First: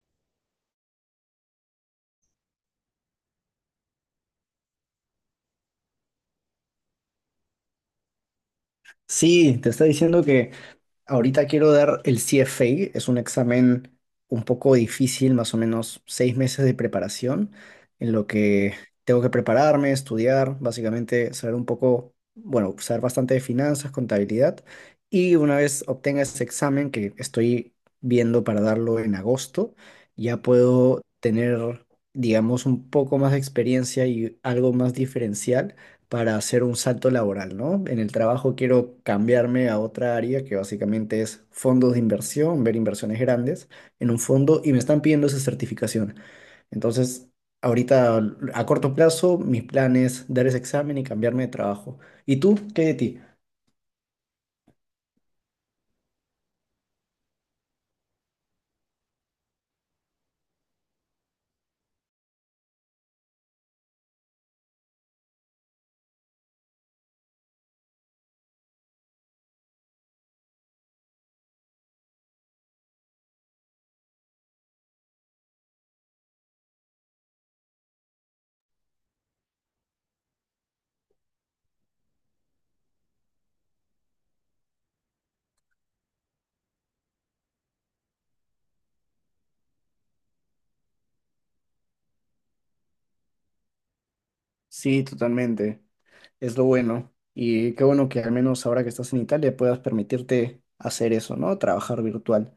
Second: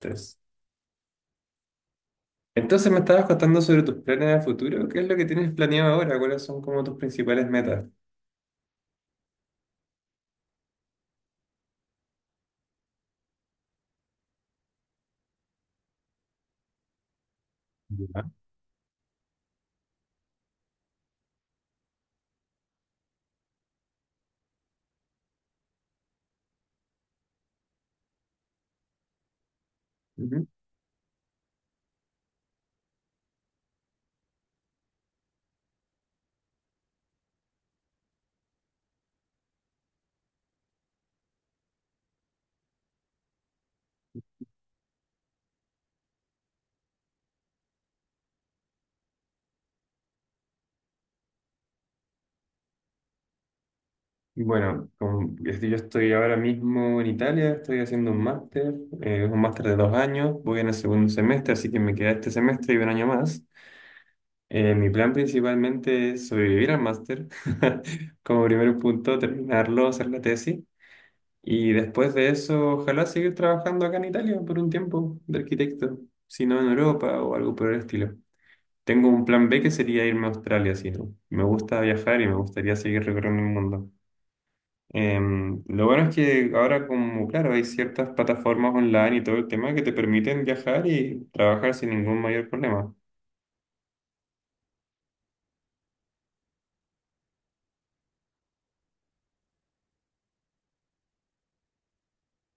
Entonces, entonces, me estabas contando sobre tus planes a futuro. ¿Qué es lo que tienes planeado ahora? ¿Cuáles son como tus principales metas? Sí, te está diciendo que ahorita quiero dar el CFA, es un examen un poco difícil, más o menos 6 meses de preparación, en lo Ya. que tengo que prepararme, estudiar, básicamente saber un poco, bueno, saber bastante de finanzas, contabilidad, y una vez obtenga ese examen que estoy viendo para darlo en agosto, ya Ujú. puedo tener, digamos, un poco más de experiencia y algo más diferencial para hacer un salto laboral, ¿no? En el trabajo quiero cambiarme a otra área que básicamente es fondos de inversión, ver inversiones grandes en un fondo y me están pidiendo esa certificación. Entonces, ahorita a corto plazo, mis planes dar ese examen y cambiarme de trabajo. ¿Y tú? ¿Qué hay de ti? Bueno, como- es que yo estoy ahora mismo en Italia, estoy haciendo un máster, es un máster de 2 años, voy en el segundo semestre, así que me queda este semestre y un año más. Mi plan principalmente es sobrevivir al máster, como primer punto, terminarlo, hacer la tesis, y después de eso, ojalá seguir trabajando acá en Italia por un tiempo de arquitecto, si no en Europa o algo por el estilo. Tengo un plan B que sería irme a Australia, sí. ¿No? Me gusta viajar y me gustaría seguir recorriendo el mundo. Lo bueno es que ahora como, claro, hay ciertas plataformas online y todo el tema que te permiten viajar y trabajar sin ningún mayor problema. Sí, totalmente. Es lo bueno. Y qué bueno que al menos ahora que estás en Italia puedas permitirte hacer eso, ¿no? Trabajar virtual.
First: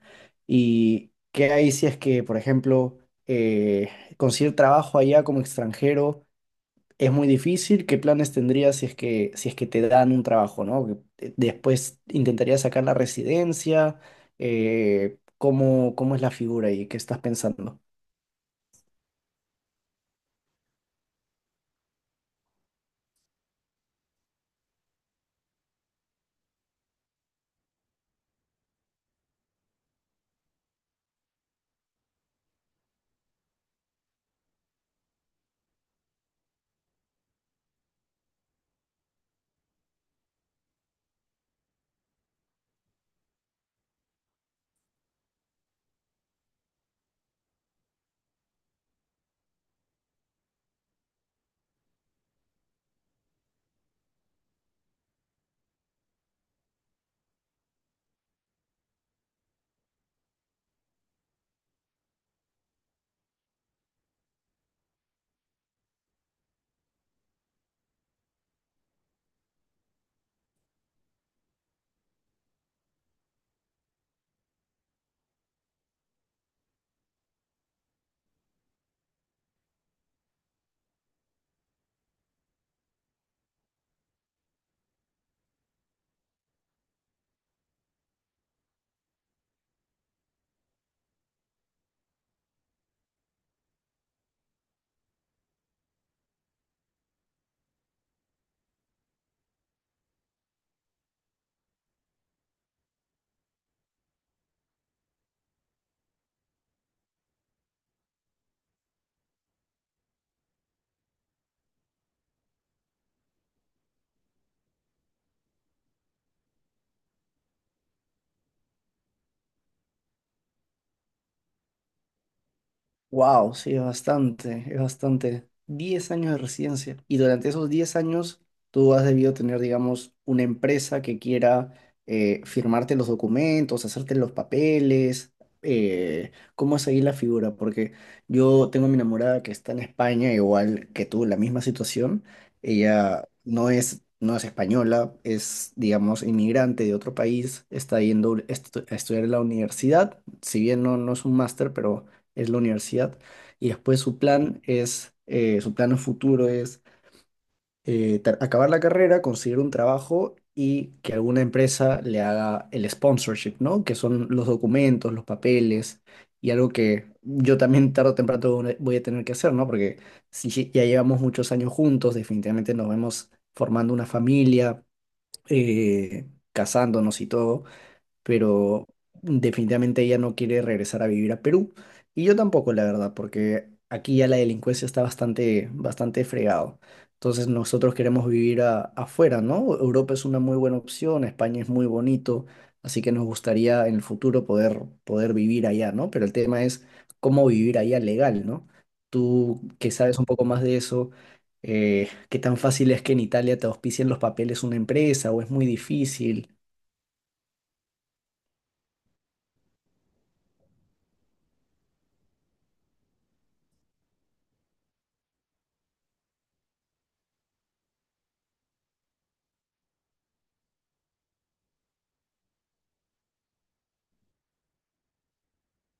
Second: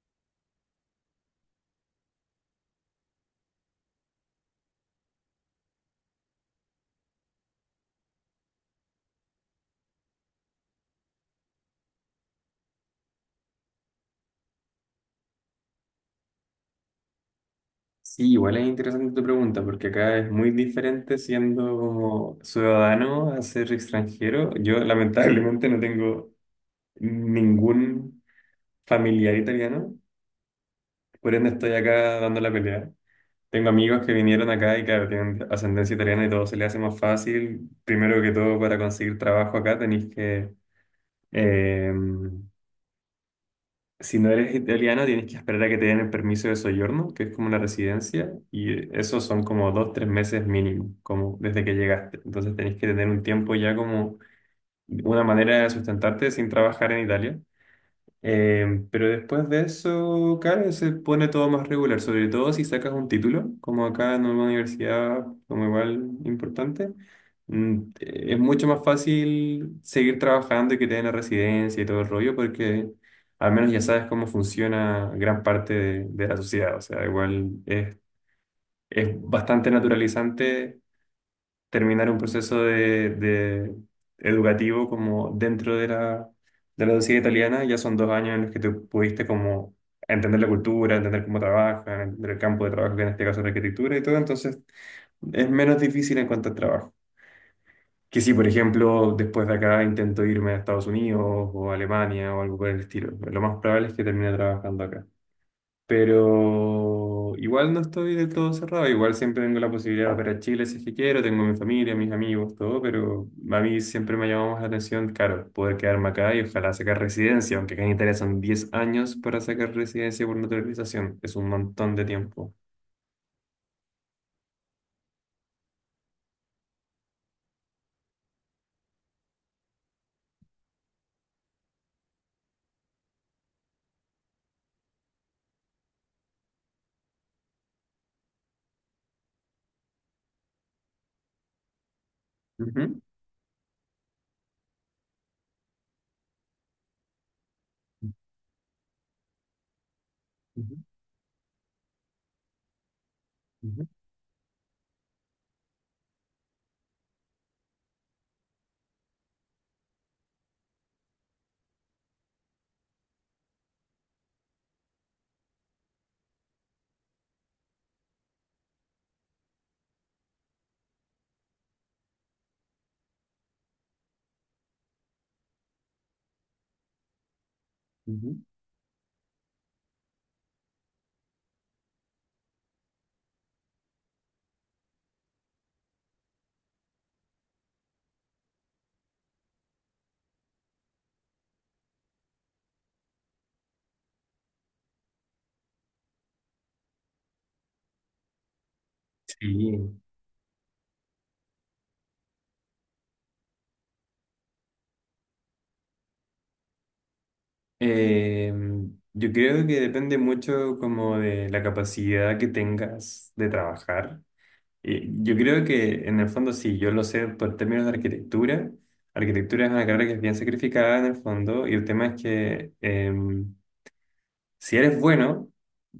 ¿Y qué hay si es que, por ejemplo, eh, conseguir trabajo allá como extranjero es muy difícil? ¿Qué planes tendrías si es que te dan un trabajo, ¿no? Después intentarías sacar la residencia. ¿Cómo es la figura y qué estás pensando? Sí, igual es interesante tu pregunta, porque acá es muy diferente siendo como ciudadano a ser extranjero. Yo lamentablemente no tengo ningún familiar italiano, por ende estoy acá dando la pelea. Tengo amigos que vinieron acá y claro, tienen ascendencia italiana y todo se les hace más fácil. Primero que todo, para conseguir trabajo acá tenés que, eh, si no eres italiano, tienes que esperar a que te den el permiso de soyorno, que es como una residencia, y eso son como dos, tres meses mínimo, como desde que llegaste. Entonces tenés que tener un tiempo ya como una manera de sustentarte sin trabajar en Italia. Pero después de eso, claro, se pone todo más regular, sobre todo si sacas un título, como acá en una universidad, como igual importante, es mucho más fácil seguir trabajando y que te den la residencia y todo el rollo, porque al menos ya sabes cómo funciona gran parte de la sociedad, o sea, igual es bastante naturalizante terminar un proceso de educativo como dentro de la sociedad italiana, ya son 2 años en los que tú pudiste como entender la cultura, entender cómo trabajan, entender el campo de trabajo, que en este caso es la arquitectura y todo, entonces es menos difícil en cuanto al trabajo. Que si, por ejemplo, después de acá intento irme a Estados Unidos o a Alemania o algo por el estilo, lo más probable es que termine trabajando acá. Pero igual no estoy del todo cerrado, igual siempre tengo la posibilidad de operar a Chile si es que quiero, tengo mi familia, mis amigos, todo, pero a mí siempre me ha llamado más la atención, claro, poder quedarme acá y ojalá sacar residencia, aunque acá en Italia son 10 años para sacar residencia por naturalización, es un montón de tiempo. Wow, sí, es bastante, es bastante. 10 años de residencia. Y durante esos 10 años, tú has debido tener, digamos, una empresa que quiera firmarte los documentos, hacerte los papeles. ¿Cómo es ahí la figura? Porque yo tengo a mi enamorada que está en España, igual que tú, la misma situación. Ujú, Ella no es española, es, digamos, inmigrante de otro país, está yendo a estudiar en la universidad. Si ujú, bien no es un máster, pero es la universidad, y ujú, después su plan es, su plan a futuro es ter- acabar la carrera, conseguir un trabajo y que alguna empresa le haga el sponsorship, ¿no? Que son los documentos, los papeles y algo que yo también tarde o temprano voy a tener que hacer, ¿no? Porque si ya llevamos muchos años juntos, definitivamente nos vemos formando una familia, eh, casándonos y todo, ujú. pero definitivamente ella no quiere regresar a vivir a Perú. Y yo tampoco, la verdad, porque aquí ya la delincuencia está bastante, bastante fregado. Entonces nosotros queremos vivir afuera, ¿no? Europa es una muy buena opción, España es muy bonito, así que nos gustaría en el futuro poder, poder vivir allá, ¿no? Pero el tema es cómo vivir allá legal, ¿no? Tú que Sí. sabes un poco más de eso, ¿qué tan fácil es que en Italia te auspicien los papeles una empresa o es muy difícil? Eh, yo creo que depende mucho como de la capacidad que tengas de trabajar. Yo creo que en el fondo sí, yo lo sé por términos de arquitectura. Arquitectura es una carrera que es bien sacrificada en el fondo y el tema es que si eres bueno,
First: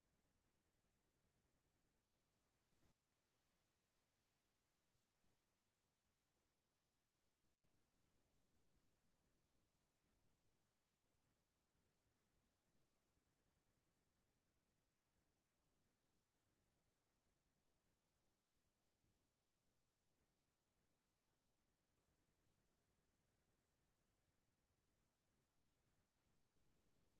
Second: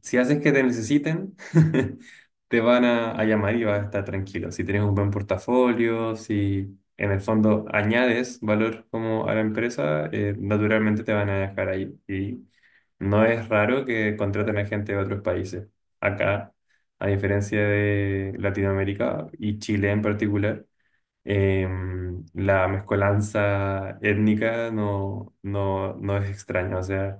si haces que te necesiten, te van a llamar y vas a estar tranquilo. Si tienes un buen portafolio, si en el fondo añades valor como a la empresa, naturalmente te van a dejar ahí. Y no es raro que contraten a gente de otros países. Acá, a diferencia de Latinoamérica y Chile en particular, la mezcolanza étnica no es extraña. O sea,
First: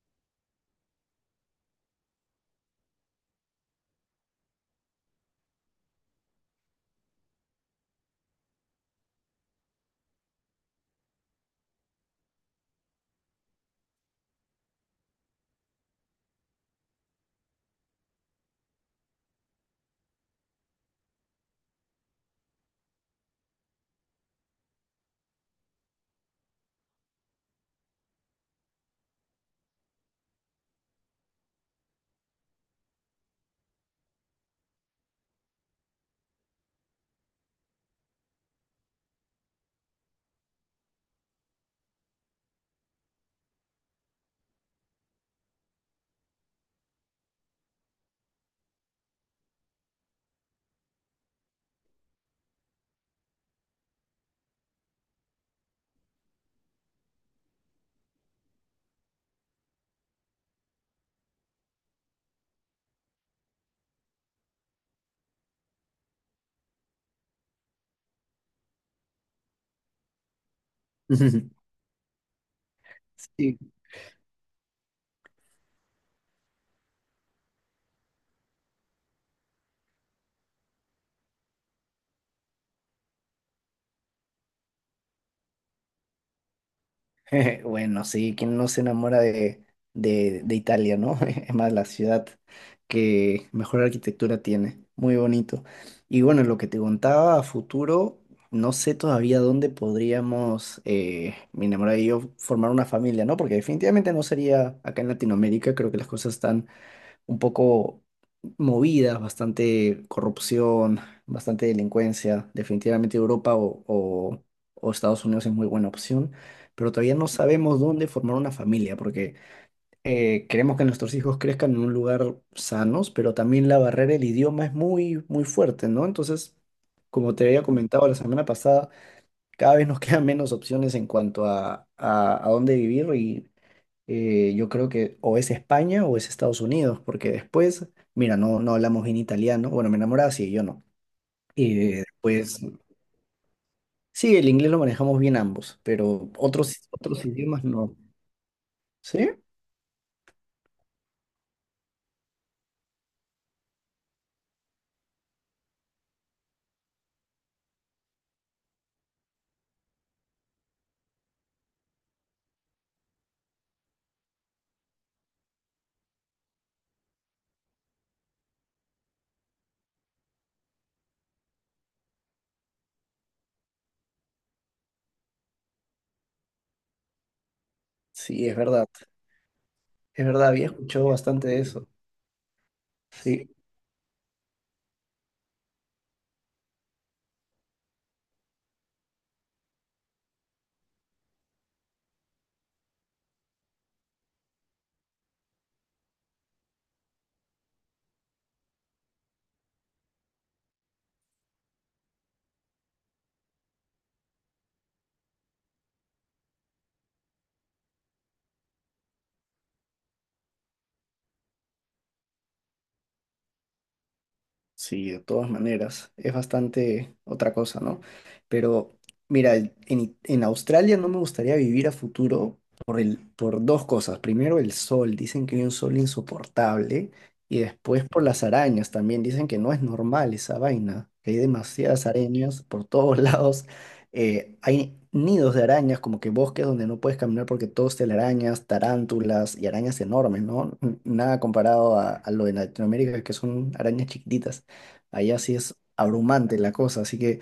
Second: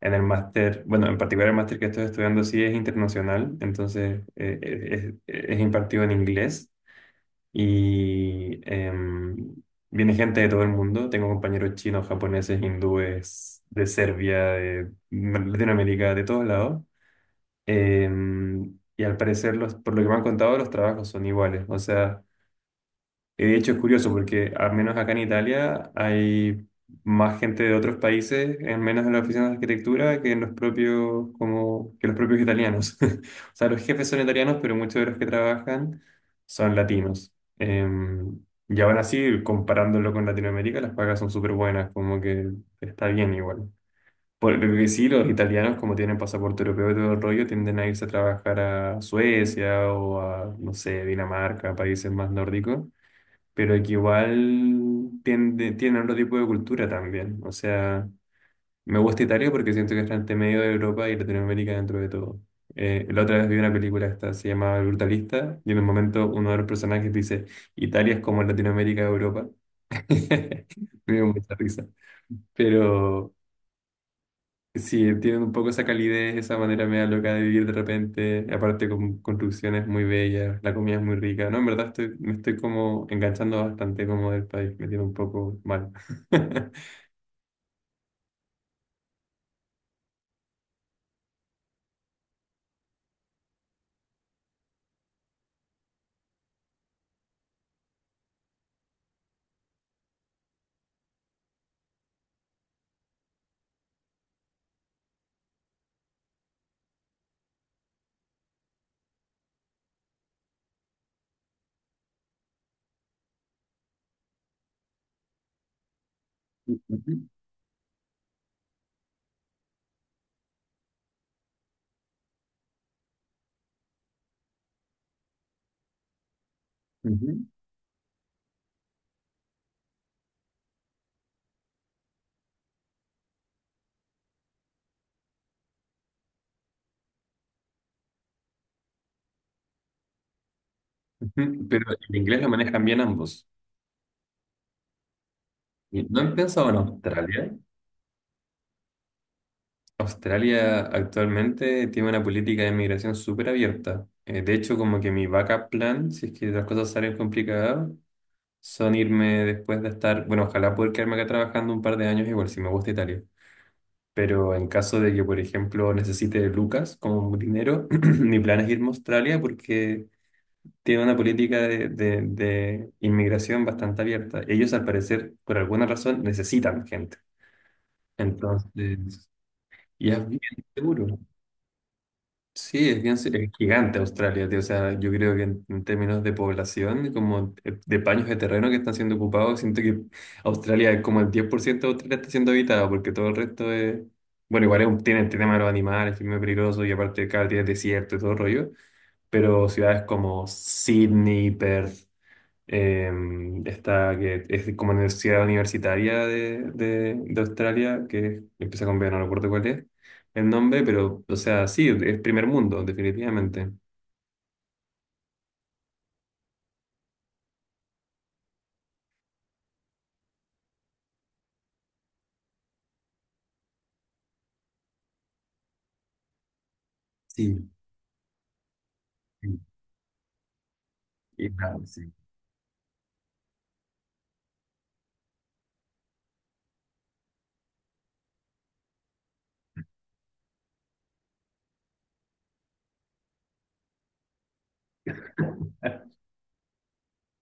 en el máster, bueno, en particular el máster que estoy estudiando sí es internacional, entonces es impartido en inglés y viene gente de todo el mundo. Tengo compañeros chinos, japoneses, hindúes, de Serbia, de Latinoamérica, de todos lados. Y al parecer, los, por lo que me han contado, los trabajos son iguales. O sea, y de hecho es curioso porque al menos acá en Italia hay más gente de otros países, en menos en la oficinas de arquitectura, que en los propios, como, que los propios italianos. O sea, los jefes son italianos, pero muchos de los que trabajan son latinos. Y aún así, comparándolo con Latinoamérica, las pagas son súper buenas, como que está bien igual. Porque sí, los italianos, como tienen pasaporte europeo y todo el rollo, tienden a irse a trabajar a Suecia o a, no sé, Dinamarca, países más nórdicos pero que igual tiende, tiene otro tipo de cultura también. O sea, me gusta Italia porque siento que está entre medio de Europa y Latinoamérica dentro de todo. La otra vez vi una película esta, se llama El Brutalista, y en un momento uno de los personajes dice, Italia es como Latinoamérica de Europa. Me dio mucha risa. Pero Sí. sí, tienen un poco esa calidez, esa manera media loca de vivir de repente, y aparte con construcciones muy bellas, la comida es muy rica, ¿no? En verdad estoy, me estoy como enganchando bastante como del país, me tiene un poco mal. Bueno, sí, ¿quién no se enamora de Italia, ¿no? Es más, la ciudad que mejor arquitectura tiene, muy bonito. Y bueno, lo que te contaba a futuro, no sé todavía dónde podríamos, mi enamorada y yo, formar una familia, ¿no? Porque definitivamente no sería acá en Latinoamérica, creo que las cosas están un poco movidas, bastante corrupción, bastante delincuencia. Definitivamente Europa o Estados Unidos es muy buena opción, pero Ujú, todavía no sabemos dónde formar una familia, porque queremos que nuestros hijos crezcan en un lugar sanos, pero también la barrera del idioma es muy, muy fuerte, ¿no? Entonces, como ujú, te había comentado la semana pasada, cada vez nos quedan menos opciones en cuanto a dónde vivir. Yo creo que o es España o es Estados Unidos, porque después, mira, no hablamos bien italiano, bueno, mi enamorada sí, yo no. ujú. Y Pero el inglés lo después, manejan bien ambos. sí, el inglés lo manejamos bien ambos, Y ¿no pero han pensado en otros Australia? idiomas no. ¿Sí? Australia actualmente tiene una política de inmigración súper abierta. De hecho, como que mi backup plan, si es que las cosas salen complicadas, son irme después de estar, bueno, ojalá poder quedarme acá trabajando un par de años igual, si me gusta Italia. Pero en caso de que, por ejemplo, necesite lucas como dinero, mi plan es irme a Australia porque tiene una política de inmigración bastante abierta. Ellos, al parecer, por alguna razón, necesitan gente. Sí, Entonces, y es es bien verdad, había escuchado seguro. bastante de eso. Sí, es bien, es Sí. gigante Australia, tío. O sea, yo creo que en términos de población, como de paños de terreno que están siendo ocupados, siento que Australia, como el 10% de Australia está siendo habitado, porque todo el resto es. Bueno, igual es un- tiene el tema de los animales, que es muy peligroso, y aparte cada día es desierto y todo el rollo. Pero ciudades como Sydney, Perth. Esta que es como universidad universitaria de Australia, que empieza con B, no recuerdo cuál es el nombre, pero, o sea, sí, es primer mundo, definitivamente. Sí, de todas maneras, es bastante otra cosa, ¿no? Pero mira, en Australia no me gustaría vivir a futuro por 2 cosas. Primero, el sol, dicen que hay un sol insoportable, y Sí. después por las arañas también, dicen Sí, que no es normal esa vaina, que hay y claro, demasiadas sí. arañas por todos lados. Hay nidos de arañas, como que bosques donde no puedes caminar porque todos te arañas, tarántulas y arañas enormes, ¿no? Nada comparado a lo de Latinoamérica, que son arañas chiquititas. Allá sí es abrumante la cosa, así que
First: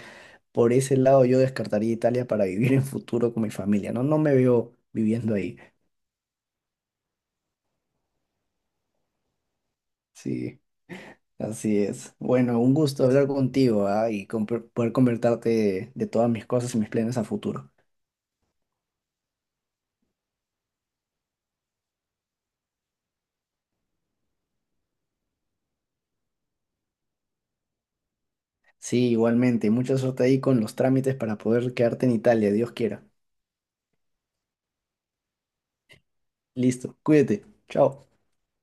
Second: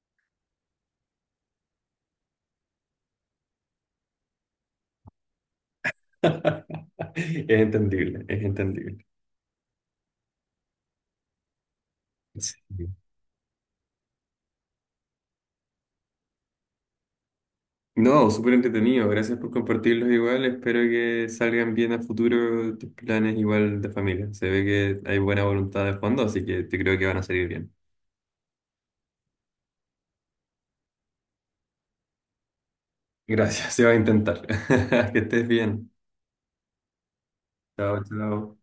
por ese lado yo descartaría Italia para vivir en futuro con mi familia, ¿no? No me veo viviendo ahí. Es entendible, es entendible. Sí, así es. Sí. Bueno, un gusto hablar contigo, ¿ah? Y poder convertarte de todas mis cosas y mis planes a futuro. No, súper entretenido. Gracias por compartirlos igual. Espero que salgan bien a futuro tus planes igual de familia. Se ve que hay buena voluntad de fondo, así que te creo que van a salir bien. Sí, igualmente. Mucha suerte ahí con los trámites para poder quedarte en Italia, Dios quiera. Gracias, se va a intentar. Que estés bien. Listo, cuídate. Chao, Chao. chao.